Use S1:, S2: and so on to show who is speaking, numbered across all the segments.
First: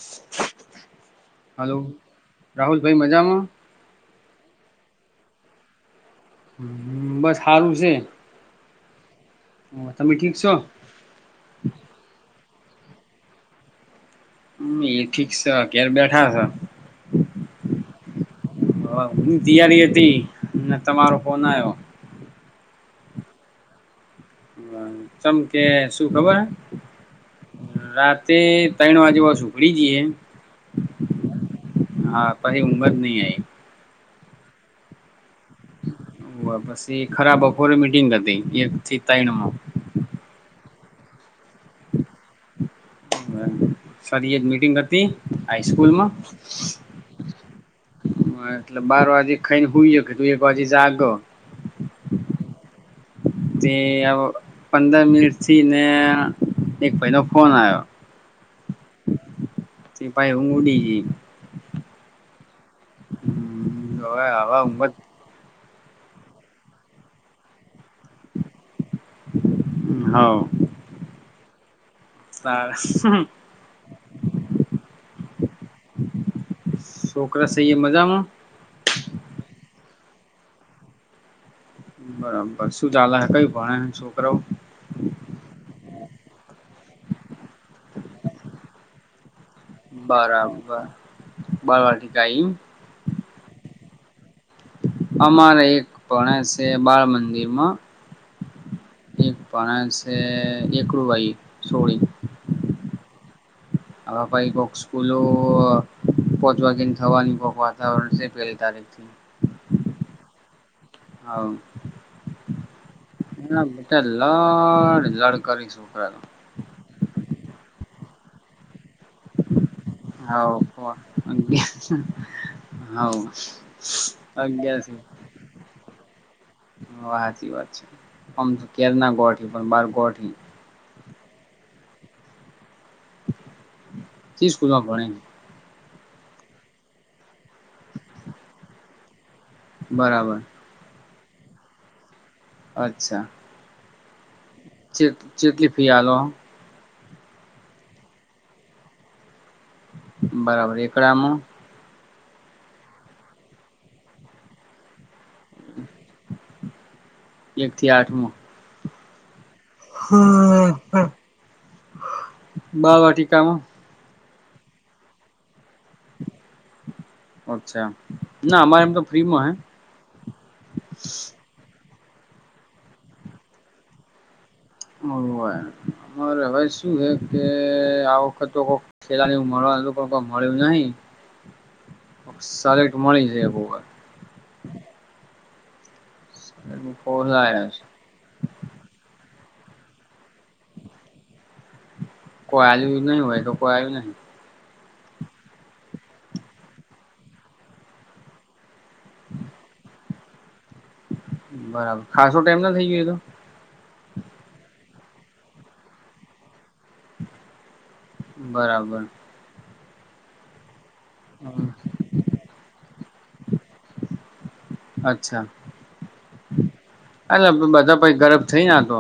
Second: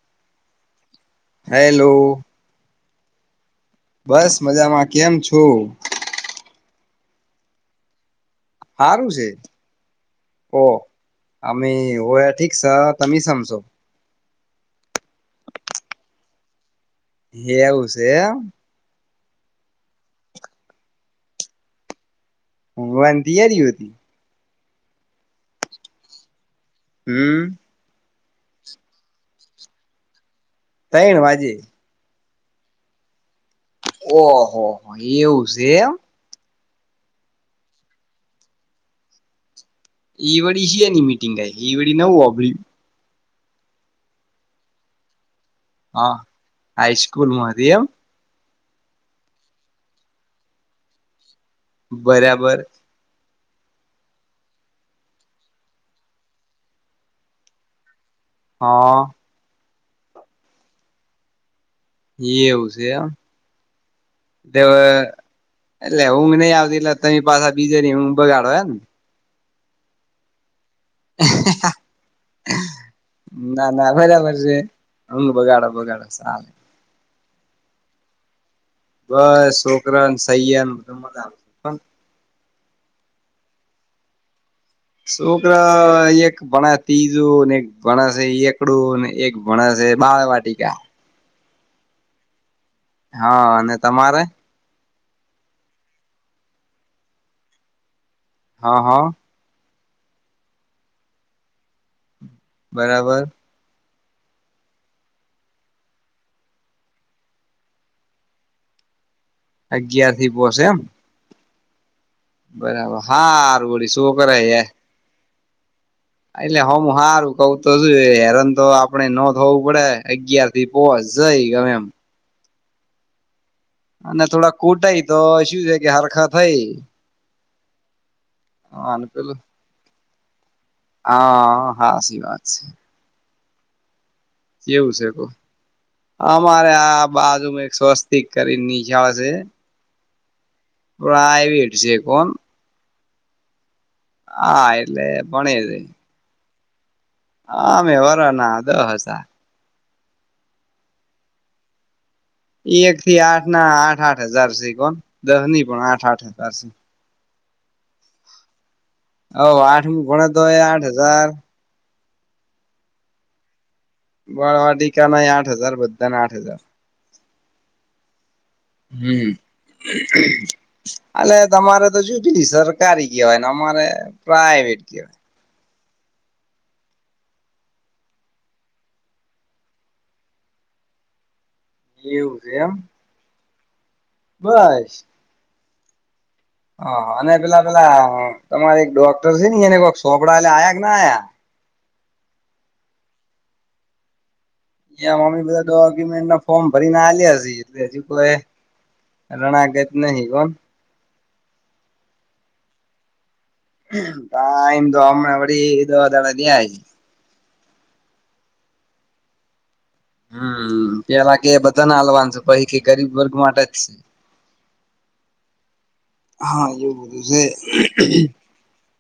S1: [unintelligible]
S2: Hello.
S1: ભાઈ મજામાં?
S2: બસ મજામાં કેમ છો?
S1: બસ સારું છે.
S2: સારું છે,
S1: તમે ઠીક છો
S2: ઓ અમે હોય. ઠીક છે, તમે સમજો.
S1: એ ઠીક છે અગિયાર રૂપિયા થાહ.
S2: હે એવું છે એમ.
S1: તિયારી હતી ને તમારો ફોન આયો.
S2: વનતીયારી હોતી.
S1: તમ કે શું ખબર?
S2: હમ.
S1: રાતે ત્રણ વાગતા આજુ બાજુ સૂઈ જઇએ.
S2: તઈન વાજી.
S1: હા કઈ ઉમદ નહી આ [unintelligible]
S2: ઓહો હો એવું છે એમ
S1: આવી પછી એ ખરાબ બખોરે મીટિંગ હતી એકથી તઈણમાં
S2: એ વળી છેી એની મીટિંગાય એ વળી નવ અભ
S1: બહુ સારી એક જ મીટિંગ હતી હાઈસ્કૂલમાં
S2: હા હાઈસ્કૂલમાં હતી એમ
S1: [unintelligible] મેં બાર વાગે ખાઈન હોઈય કે તું એક વાજે જાગ
S2: બરાબર
S1: તે પંદર મિનિટ થી ને એક ભાઈ નો ફોન આવ્યો
S2: હા
S1: તે પાઈ ઊંઘ ઉડી ગઈ [inaudible]
S2: એ એવું છે આમ
S1: હવે હવે ઊંઘ જ
S2: એટલે હું નઈ આવતી એટલે તરી પાછા બીજા ની ઊંઘ બગાડો એમ ને
S1: હા [unintelligible]
S2: [inaudible] હા હા -
S1: સાર [inaudible]
S2: ના ના બરાબર છે અમ બગાડ બગાડ સલે [inaudible]
S1: તો શું કરો સો મજામાં [inaudible]
S2: બસ છોકરાન સૈયન બધ મજા આવે છે [inaudible]
S1: બરાબર શું ચાલે કયું ભણે છોકરા
S2: છોકરા એક ભણે છે ત્રીજું ને એક ભણ છે એકડું ને એક મણસ એ બાળવાટ કા [inaudible]
S1: બાળવાટી કા [unintelligible]
S2: હા અને તમારે
S1: અમારે એક ભણે છે બાળ મંદિરમાં
S2: હા હા
S1: એક ભણે છે એકડું ભાઈ છોડી
S2: બરાબર
S1: હ બાઈ કોક સ્કૂલો પોહચવાગીને થવાની કોક વાતાવરણ છે પેલતા ર [inaudible]
S2: અગયાર થી પહો છે એમ
S1: હ
S2: બરાબર
S1: ના
S2: હારું
S1: બટ
S2: વળી છોકરા હે
S1: લડ લડ [inaudible]
S2: એટલે હ હું સારું કઉ તો શું હેરન તો આપણે ન થવું પડે અગિયાર થી
S1: તો
S2: પોચ જઈ ગમે એમ
S1: હા
S2: અને થોડા કૂટાય તો શું છે કે હરખા થઈ
S1: હાચી વાત આમ તો કેર
S2: અને
S1: ના
S2: પેલું
S1: ગોઠ પણ બાર ગોઠ
S2: હા હા સી વાત છે
S1: શી સ્કૂલ માં
S2: કેવું છે
S1: ભણે
S2: કો અમારે આ બાજુમાં એક સ્વસ્તિક કરીને નીખ આવશે
S1: બરાબર
S2: પ્રાઇવેટ છેેકો
S1: અચ્છા
S2: હા એટલે
S1: ચેટ
S2: ભણે
S1: ચેટલી
S2: છે.
S1: ફી આલો
S2: હ મે વરા ના દ. હ હતા
S1: બરાબર એકડ આમ
S2: એક થી આઠ ના આઠ આઠ હજાર છે કોણ દહ ની પણ આઠ આઠ હજાર છે.
S1: એક થી આઠમાં
S2: અ આઠ કોણ તોય આઠ હજાર
S1: બાળ વાટિકાામાં
S2: વાળવા ટીકા ના આઠ હજાર બધાને આઠ હજાર.
S1: અચ્છા ના અમારે એમ તો
S2: હમ
S1: ફ્રીમાં
S2: અલે તમારે તો [inaudible] સરકારી કેવાય ને અમારે પ્રાઈવેટ
S1: હે
S2: કેવાય.
S1: ઓવે અમારે હવે શું હે કે આ વખત તોક ખેલાની મળવાનું હતું પણ કોઈ મળ્યું નહી. કોક
S2: એવું છે એમ
S1: સારી મળી જાય બહુ.
S2: બસ હ
S1: ફોર્સ
S2: અને પેલા
S1: આયા છે.
S2: પેલા તમારે એક ડોક્ટર છે ને એને કોક છોપડા એલે આયા કે ના આયા?
S1: કો આલ્યું નહીં હોય તો કોઈ આયુ નહી.
S2: ઈયા મમ્મી બધા ડોક્યુમેન્ટના ફોર્મ ભરીને આલ્યા છી એટલે હજુ કોય રણાકત નહી કોન
S1: બરાબર ખાસું ટાઈમ ના થઇ ગયો ઈતો?
S2: તા આઈ ને તો હમણાં વરી દ દાણા થયા હશે.
S1: બરાબર
S2: હમ પેલા કે બધાને હાલવાનું સે પહિ કે ગરીબ વર્ગ માટે જ સે.
S1: અચ્છા
S2: હા એવું બધું સે.
S1: એટલે બધા પછ ગરબ થઈ ના તો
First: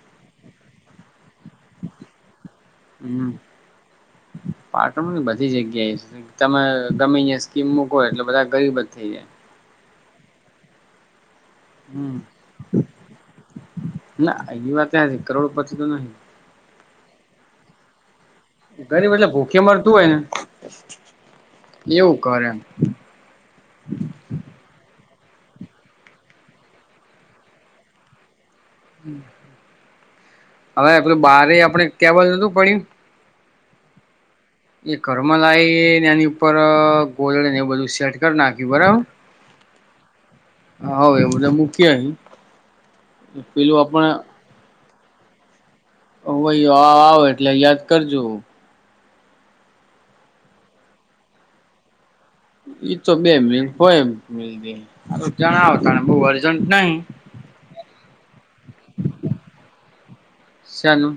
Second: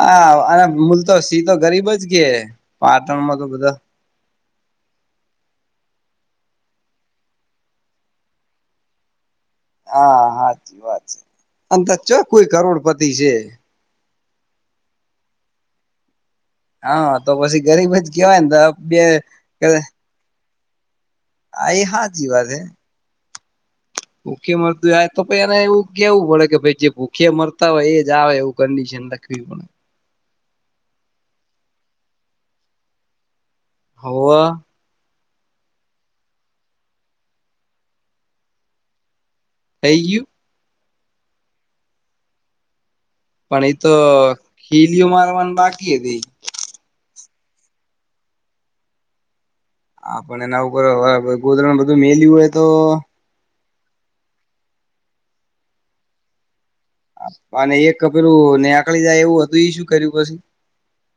S2: હા અને મલ તો સી તો ગરીબ જ કે
S1: હમ
S2: પાટણમાં તો બધા.
S1: પાટણની બધી જગ્યાએ છે તમે ગમે ઈયા સ્કીમ મૂકો એટલે બધા ગરીબ જ થઈ જાય.
S2: હા હાચી વાત છે. અન તા
S1: હમ
S2: ચ્યા કોઈ કરોડપતિ છે.
S1: ના એ વાતે હાચી કરોડ પતી તો નહી.
S2: હા તો પછી ગરીબ જ કેહેવાય ને તો બે
S1: ગરીબ એટલે ભૂખે
S2: [inaudible]
S1: મરતું હોય ને
S2: આ એ
S1: એવું
S2: હાચી
S1: કરે
S2: વાત હે
S1: એમ.
S2: ભૂખે મરતું જાય તો પઈ એને એવું કેવું પડે કે ભાઈ જે ભૂખે મરતા હોય એ જાવ એવું. કંડિશન
S1: હમ
S2: લખવી પડે
S1: હવે પેલું બારે આપડે કેબલ નતું પડ્યું.
S2: હોવ
S1: એ ઘરમાં લાઈને એની ઉપર ગોદડે ને એવું બધું સેટ કરી નાખ્યું બરાબર.
S2: થઈ ગયું?
S1: હોવ એ બધા મૂકી આઈ પેલું આપણે
S2: હીલીયો મારવાનું બાક
S1: હોવ આ આવે એટલે યાદ કરજો.
S2: હા પણ એના ઉપર હવે હવે ગોદરાને બધું મેલી
S1: ઈ તો બે મિનિટ હોય એમ મેલદી હા તો જણાવો તાણે બહુ અર્જન્ટ નહી.
S2: અને એક પેલું ને અકળી જાય એવું હતું ઈ શું કર્યું પછી?
S1: શાનું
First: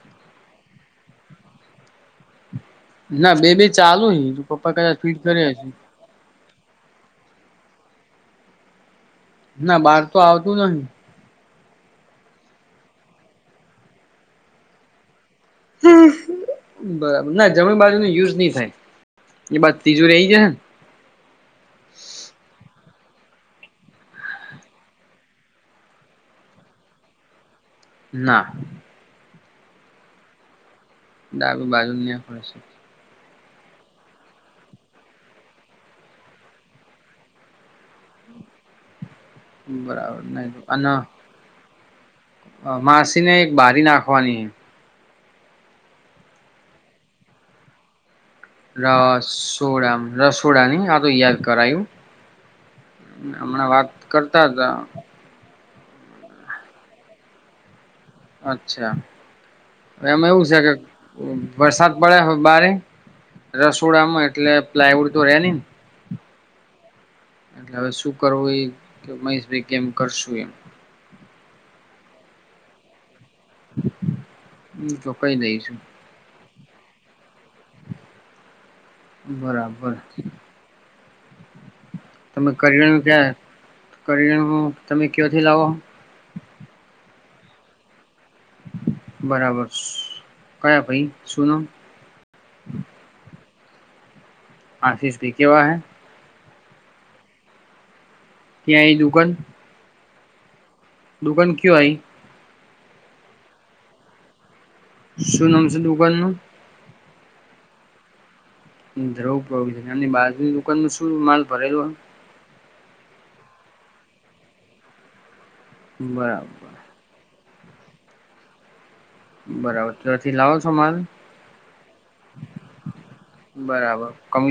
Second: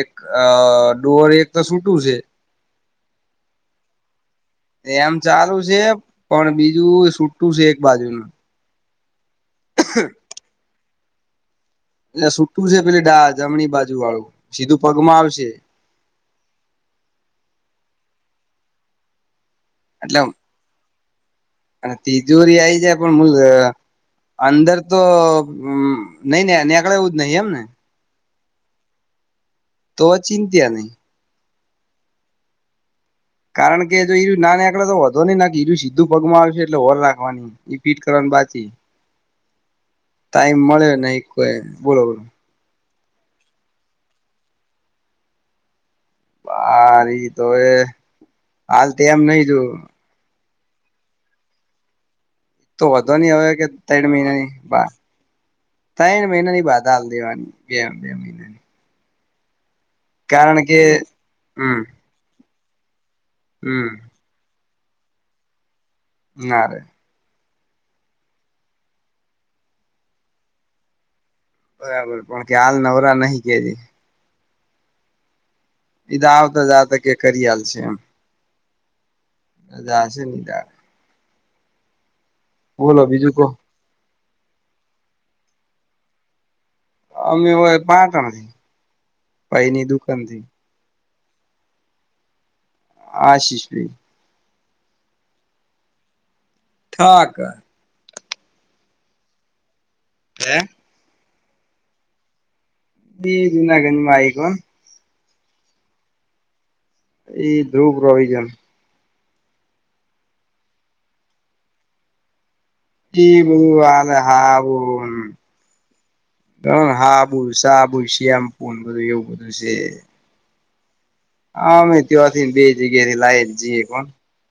S2: એક અ અ ડોઅર એક તો સૂટું સે.
S1: ના બે બે ચાલુ હે પપ્પા કદાચ
S2: એમ
S1: ફીટ કર્યા
S2: ચાલુ
S1: હશે.
S2: છે પણ બીજું સુટું સે એક બાજુનું.
S1: ના બહાર તો આવતું નહી.
S2: એટલે સુટું સે પેલી ડા જમણી બાજુ વાળું સીધું પગમાં આવશે.
S1: હમ બરાબર ના જમણી બાજુ ની યુઝ ની થાય. એ બાદ ત્રીજું
S2: એટલે
S1: રહી
S2: આમ
S1: જશે ને
S2: અને તિજુરી આઈ જાય. [inaudible] અંદર તો નહી ને નેકળે એવું જ નહીં એમને?
S1: ના
S2: તો ચિંત્યા નહીં.
S1: ડાબી બાજુને નેકળે છે.
S2: કારણ કે જો ઈરું ના નેકળે તો વોધો નહી નકા ઈરું સીધું પગમાં આવશે એટલે હોર રાખવાની ઈ ફીટ કરવાનું સાચી
S1: બરાબર
S2: ટાઈમ મળે નહી કોય બોલો બોલો
S1: અ માસીને એક બારી નાખવાની.
S2: બારી તો એ
S1: રસોડામ રસોડાની હાતો યાદ કરાયુ.
S2: તો વધો નહી હવે કે તડ મહિનાની
S1: હતા
S2: બાર તય મહિના ની બાધા હાલતી એમ
S1: અચ્છા એમાં એવું છે કે
S2: હમ
S1: વરસાદ પડે હ બારે
S2: હમ
S1: રસોડામાં એટલે પ્લાયવુડ તો રેને
S2: નારે
S1: એટલે હવે શું કરવું એ કે મહેશભાઈ કેમ કરશું એમ
S2: બરાબર પણ કે હાલ નવરા નહી કેહિ
S1: હ તો કઈ દઈસ
S2: એ આવતા જ આત કે કરિયાલ છે એમ
S1: બરાબર
S2: જાસે ને ત્યારે
S1: તમે કરીું
S2: બીજું
S1: ત્યા
S2: કો
S1: કરીલેહો તમે કયોથી લાવો
S2: અમી ઑહે પા કણ
S1: બરાબર કયા ભાઈ શુંનો
S2: આશિષ ભાઈ
S1: આફીષ ભી કેવા હૈ
S2: ઠાક.
S1: ત્યાં એ દુગન
S2: હે
S1: દુકાન કુ આઈ
S2: ઈ જ નગનમાં આઈગ
S1: શું નામ છે દુકાન નુ?
S2: એ ધ્રુવ પ્રોવિજન
S1: ધ્રુ પ્રોવિજન એમની બાજુની દુકાનમાં શું માલ ભરેલો
S2: એ [unintelligible]
S1: બરાબર.
S2: બુસા બુશ એમ પુન
S1: બરાબર તોથી લાવો છો માલ.
S2: હા અમે ત્યાથીને બે જગ્યા થી લાવ જઈએ પણ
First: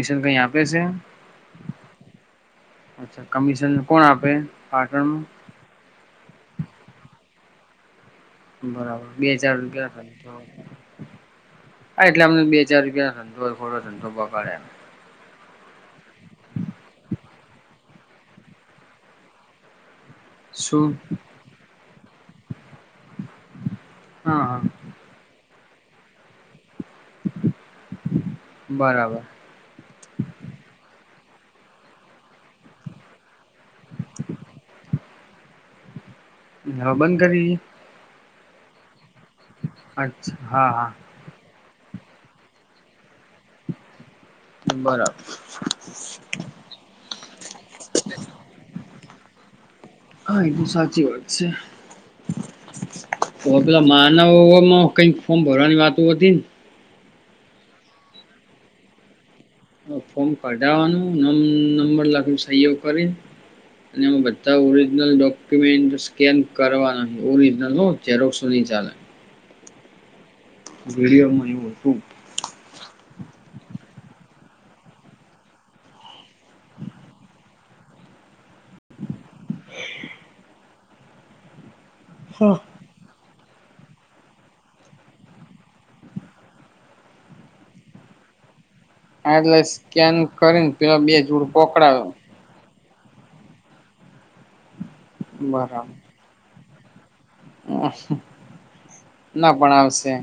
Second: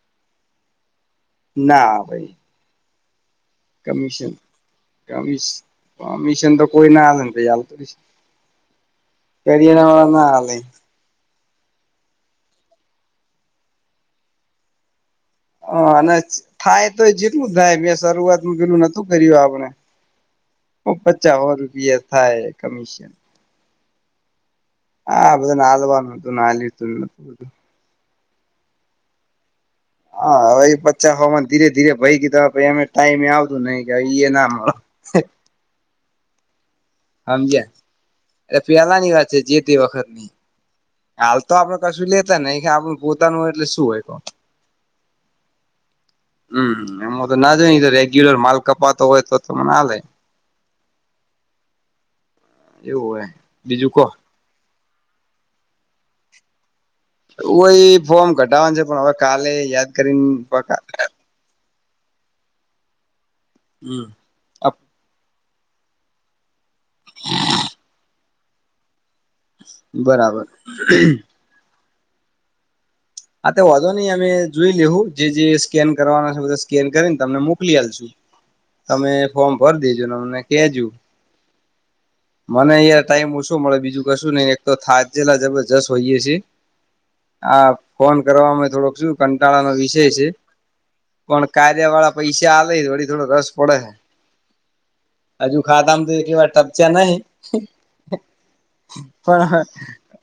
S1: કય આપે છે.
S2: ના ભાઈ
S1: અચ્છા કમિશન કોણ આપે
S2: કમિશન કમ
S1: પાટણમાં
S2: કમિશન તો કોઈ ના હાલ
S1: બરાબર બે હજાર રૂપિયા
S2: વાળા ના આલે
S1: હા એટલે અમને બે ચાર રૂપિયાનો ધંધો થોડો ધંધો પગાડે એ
S2: હ અને થાય તો જેટલું થાય શરૂઆત પેલું નતું કર્યું આપણે
S1: શું
S2: પચા હો રૂપિયા થાય કમિશન.
S1: હા.
S2: આ બધાનું હળવાનું હતું ના લીધું.
S1: બરાબર.
S2: હા હ એ બચા હોવા ધીરે ધીરે ભય ગીધા પમે ટાઈમે આવ તુ નહી કે ઈ ના [unintelligible]
S1: હા બંધ કરી દએ.
S2: એ પેલા ની વાત છે જે તે વખત ની
S1: હા હા
S2: હાલ તો આપડ કશું લેતા નહી કે આપણુ પોતાનુ હોય એટલે શું હોય!
S1: બરાબર.
S2: હમ્મ એમાં તો [unintelligible] તો રેગ્યુલર માલ કપાતો હોય તો મને હાલે
S1: હા એ તો સાચી વાત છે.
S2: એવું હોય
S1: તો પેલા
S2: બીજું કો
S1: માનવમાં કઈક ફોર્મ ભરવાની વાત હતી ને?
S2: ઓ એ ફોર્મ કઢાવવાનું છે પણ હવે કાલે યાદ
S1: ફોમ
S2: કરીને
S1: કઢાવવાનું [unintelligible] સહીઓ
S2: હમ
S1: કરીને બધા ઓરજનલ ડોક્યુમેન્ટ સેકેડ કરવા ન ઓરિજનલ હો ઝેરોક્ષ નહી ચાલે.
S2: બરાબર.
S1: [unintelligible] એવું હતું
S2: હા તો વધો નહી અમે જોઈ લેવું જે જે સ્કેન કરવાના છે બધા સ્કેન કરીને તમને મોકલી આપશુ. તમે ફોર્મ ભર દેજો ને અમને કેજો.
S1: હા.
S2: મને એ ટાઈમ મુસકેલ મળે બીજું કશું નહી એક તો થાકેલા જબરજસ્ત હોઈએ છીએ હા ફોન કરવાવામાં થોડોક શું
S1: એટલે
S2: કંટાળા નો વિષય
S1: સ્કેન
S2: છે
S1: કરીને પેલા બે જોડ
S2: પણ કાર્ય
S1: પકડાયો
S2: વાળા પૈસા આ થોડી થોડો રસ પડે હ હજુ
S1: બરાબર.
S2: ખાધામ તો એટલી વાર ટપચ્યા નહિ પણ
S1: ના
S2: હ
S1: આવશે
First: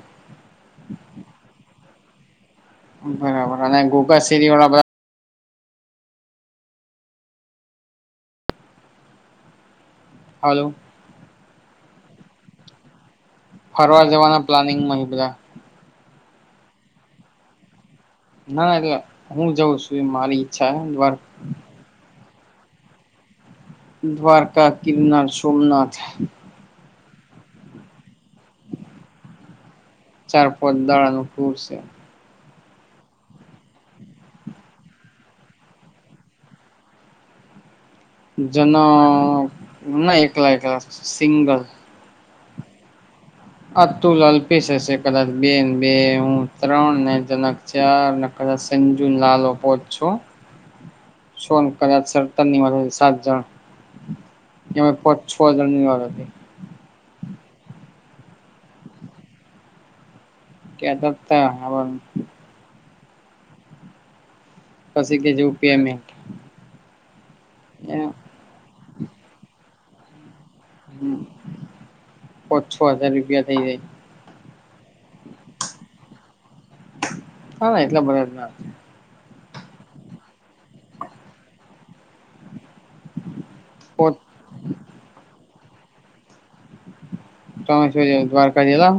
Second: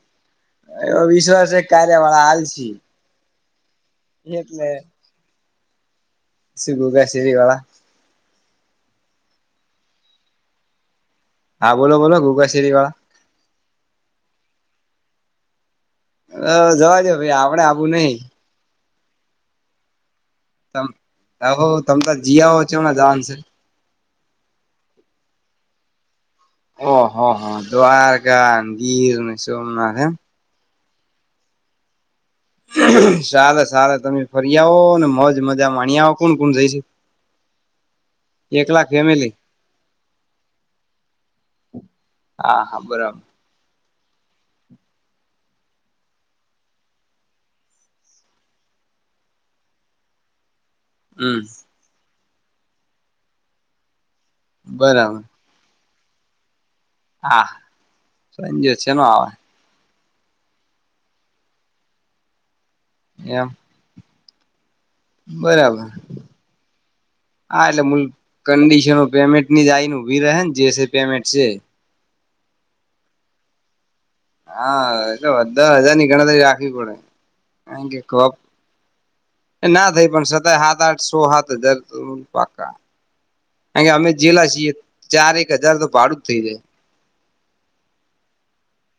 S2: એવો વિશ્વાસ છે કાર્ય વાળ આલસે.
S1: બરાબર અને [unintelligible]
S2: શું કે શેરીવાળા?
S1: હલો
S2: હા બોલો બોલો ગુગા શરી વાળા.
S1: ફરવા જવાના પ્લાનિંગમાં બધા.
S2: હ જવા દો ભાઈ આપડે આવું નઈ.
S1: ના ના હું જઉં છું મારી ઈચ્છા છે.
S2: જીયાવો, [unintelligible]
S1: દ્વારકા ગીરનાર સોમનાથ.
S2: ઓહ હ દ્વારકા ને ગીર અને સોમનાથ. એમ
S1: ચાર પદ દાળાનું ટૂર છે.
S2: સાર સારે તમે ફરી આવો ને મજ મજા માણી આવો કોણ કોણ જઈ છે?
S1: [inaudible] જના
S2: ફેમિલી
S1: ના એકલા એકલા સિંગલ.
S2: હા હા બરાબર.
S1: અતુલ અલ્પીસ હશે કદાચ બે બે હું ત્રણ ને જનક ચાર સંજુ લાલો પોચ, છો.
S2: હમ
S1: સોન કર સરતાની સાત જણ‌. એ પાંચ
S2: બરાબર
S1: છ હજાર [unintelligible]
S2: હા [unintelligible] ન આવે
S1: કેતાતા હવારમાં.
S2: એમ?
S1: પછી કે જેવુ
S2: બરાબર
S1: પેમેંટ.
S2: હા એટલે મૂલ કંડિશનો પેમેન્ટની જાય ભી રહેન જસે પેમેન્ટ છે.
S1: પાચ છો હાજાર રૂપિયા થઇ જાય.
S2: હા. દહ હજાર ની ગણાતરી રાખવી પડે
S1: હા એટલા બધા
S2: [unintelligible] ના થઈ પણ છતાય સાત આઠ સો સાત હજાર પાકા. અયા અમે
S1: પોત
S2: છેલ્લા છીએ ચાર એક હજાર તો ભાડું જ થઈ જાય
S1: ત્રંબકેશ્વર દ્વારકા જિલ્લા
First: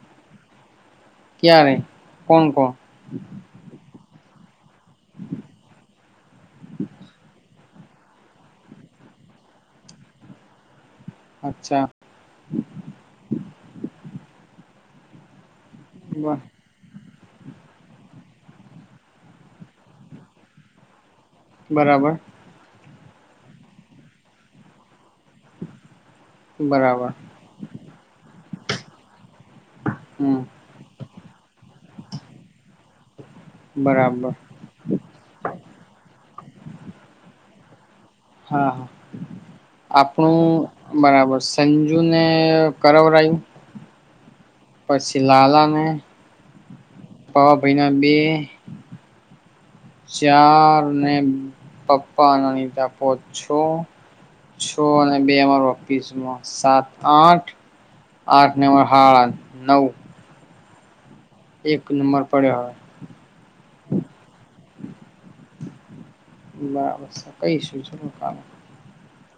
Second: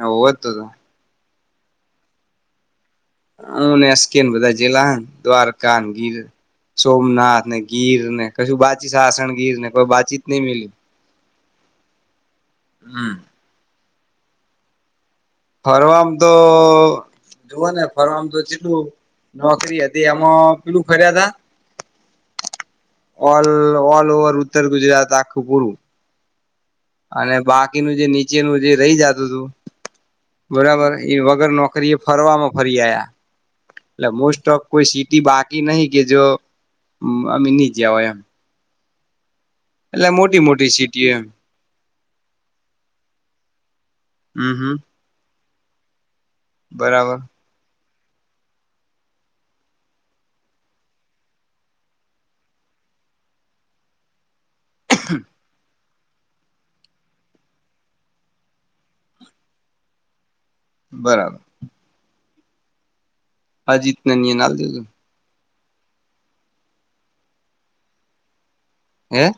S2: હોવ જ તો તો
S1: ક્યારેે કોણ કોણ?
S2: હુ ને કે બધા જલા દ્વારકા, ગીર, સોમનાથ ગીર ને કશું બાકી સાસણગીર ને કોઈ વાચીત નહી રહ્યું
S1: અચ્છા.
S2: હમ ફરવામ તો જુઓ ને ફરવા મ તો લો નોકરી હતી એમાં પેલું ખર્યા હતા
S1: બરાબર.
S2: ઓલ ઓલ ઓવર ઉત્તર ગુજરાત આખું પૂરું.
S1: બરાબર
S2: અને બાકીનું જે નીચેનું જે રહી જા તું હતું.
S1: હમ
S2: બરાબર એ વગર નોકરી એ ફરવામાં ફરી આયા એટ
S1: બરાબર
S2: મોસ્ટ ઓફ કોઈ સિટી બાકી નહિ કે જો અમે ગયા હોય એમ
S1: હા.
S2: એટલે
S1: આપણું
S2: મોટી મોટી સિટી એમ
S1: બરાબર સંજુ ને કરાવરાયું.
S2: હમ હમ
S1: પછી લાલા ને,
S2: બરાબર
S1: પાવાભાઈ ના બે, ચાર ને પપ્પા ના તો પાંચ છો છો અને બે અમારો, કિસનો સાત આઠ આઠને સાળા નવ,
S2: બરાબર.
S1: એક નંબર પડ્યો હવે.
S2: અજીતને નિયન આલ દીધું
S1: બબ કઈ શું?
S2: હે.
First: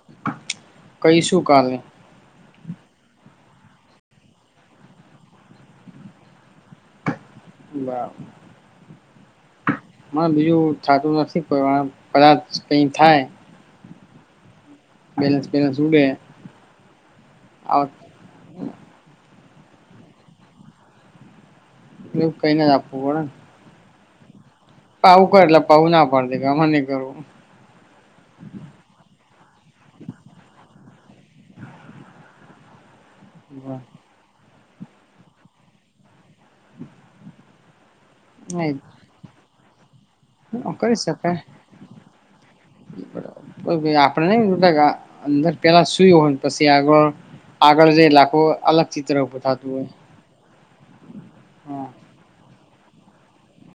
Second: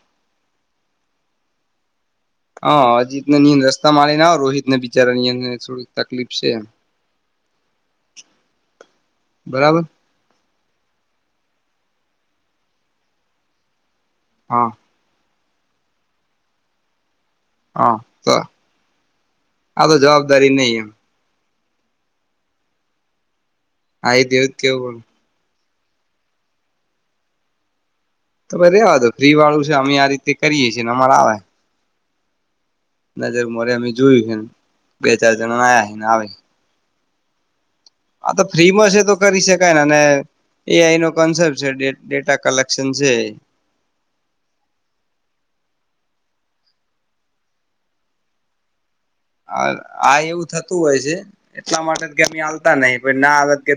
S1: કંઇ શું કાલે.
S2: હા અજીતને નિય રસ્તા મળીને આવ રોહિત ને બિચારા નિયંદ થોડીક તકલીફ છે.
S1: બ
S2: બરાબર
S1: હ બીજું? થાતું નથી કદાચ કય થાય તો
S2: હા.
S1: બેલેન્સ પેલેન્સ ઊડે હ.
S2: હા તો આ તો જવાબદારી નહી એમ
S1: એ કઈ ને જ આપવું પડેને
S2: આઈતયાર
S1: પઉું કરે એટલે પાવું ના પડતી ગ [unintelligible] નહી કરવું. [unintelligible]
S2: પડે તો ભાઈ રેવા દો ફ્રી વાળું છે, અમે આ રીતે કરીએ છીએને અમારે આવે નજર મોરે અમે જોયું છે, બે ચાર જણા આયા છે ને આવે હા તો ફ્રીમાં છે, તો કરી શકાય ને એ આનો કન્સેપ્ટ છે, ડે
S1: આપડ ન અંદર પેલા પછી આગળ આગળ જે લાખો અલગ ચિત્ર ઉભું
S2: હ
S1: થતું હોય.
S2: આ એવું થતું હોય છે,
S1: હા.
S2: એટલા માટે કે અમે આવતા નહ પણ ના આવેત કે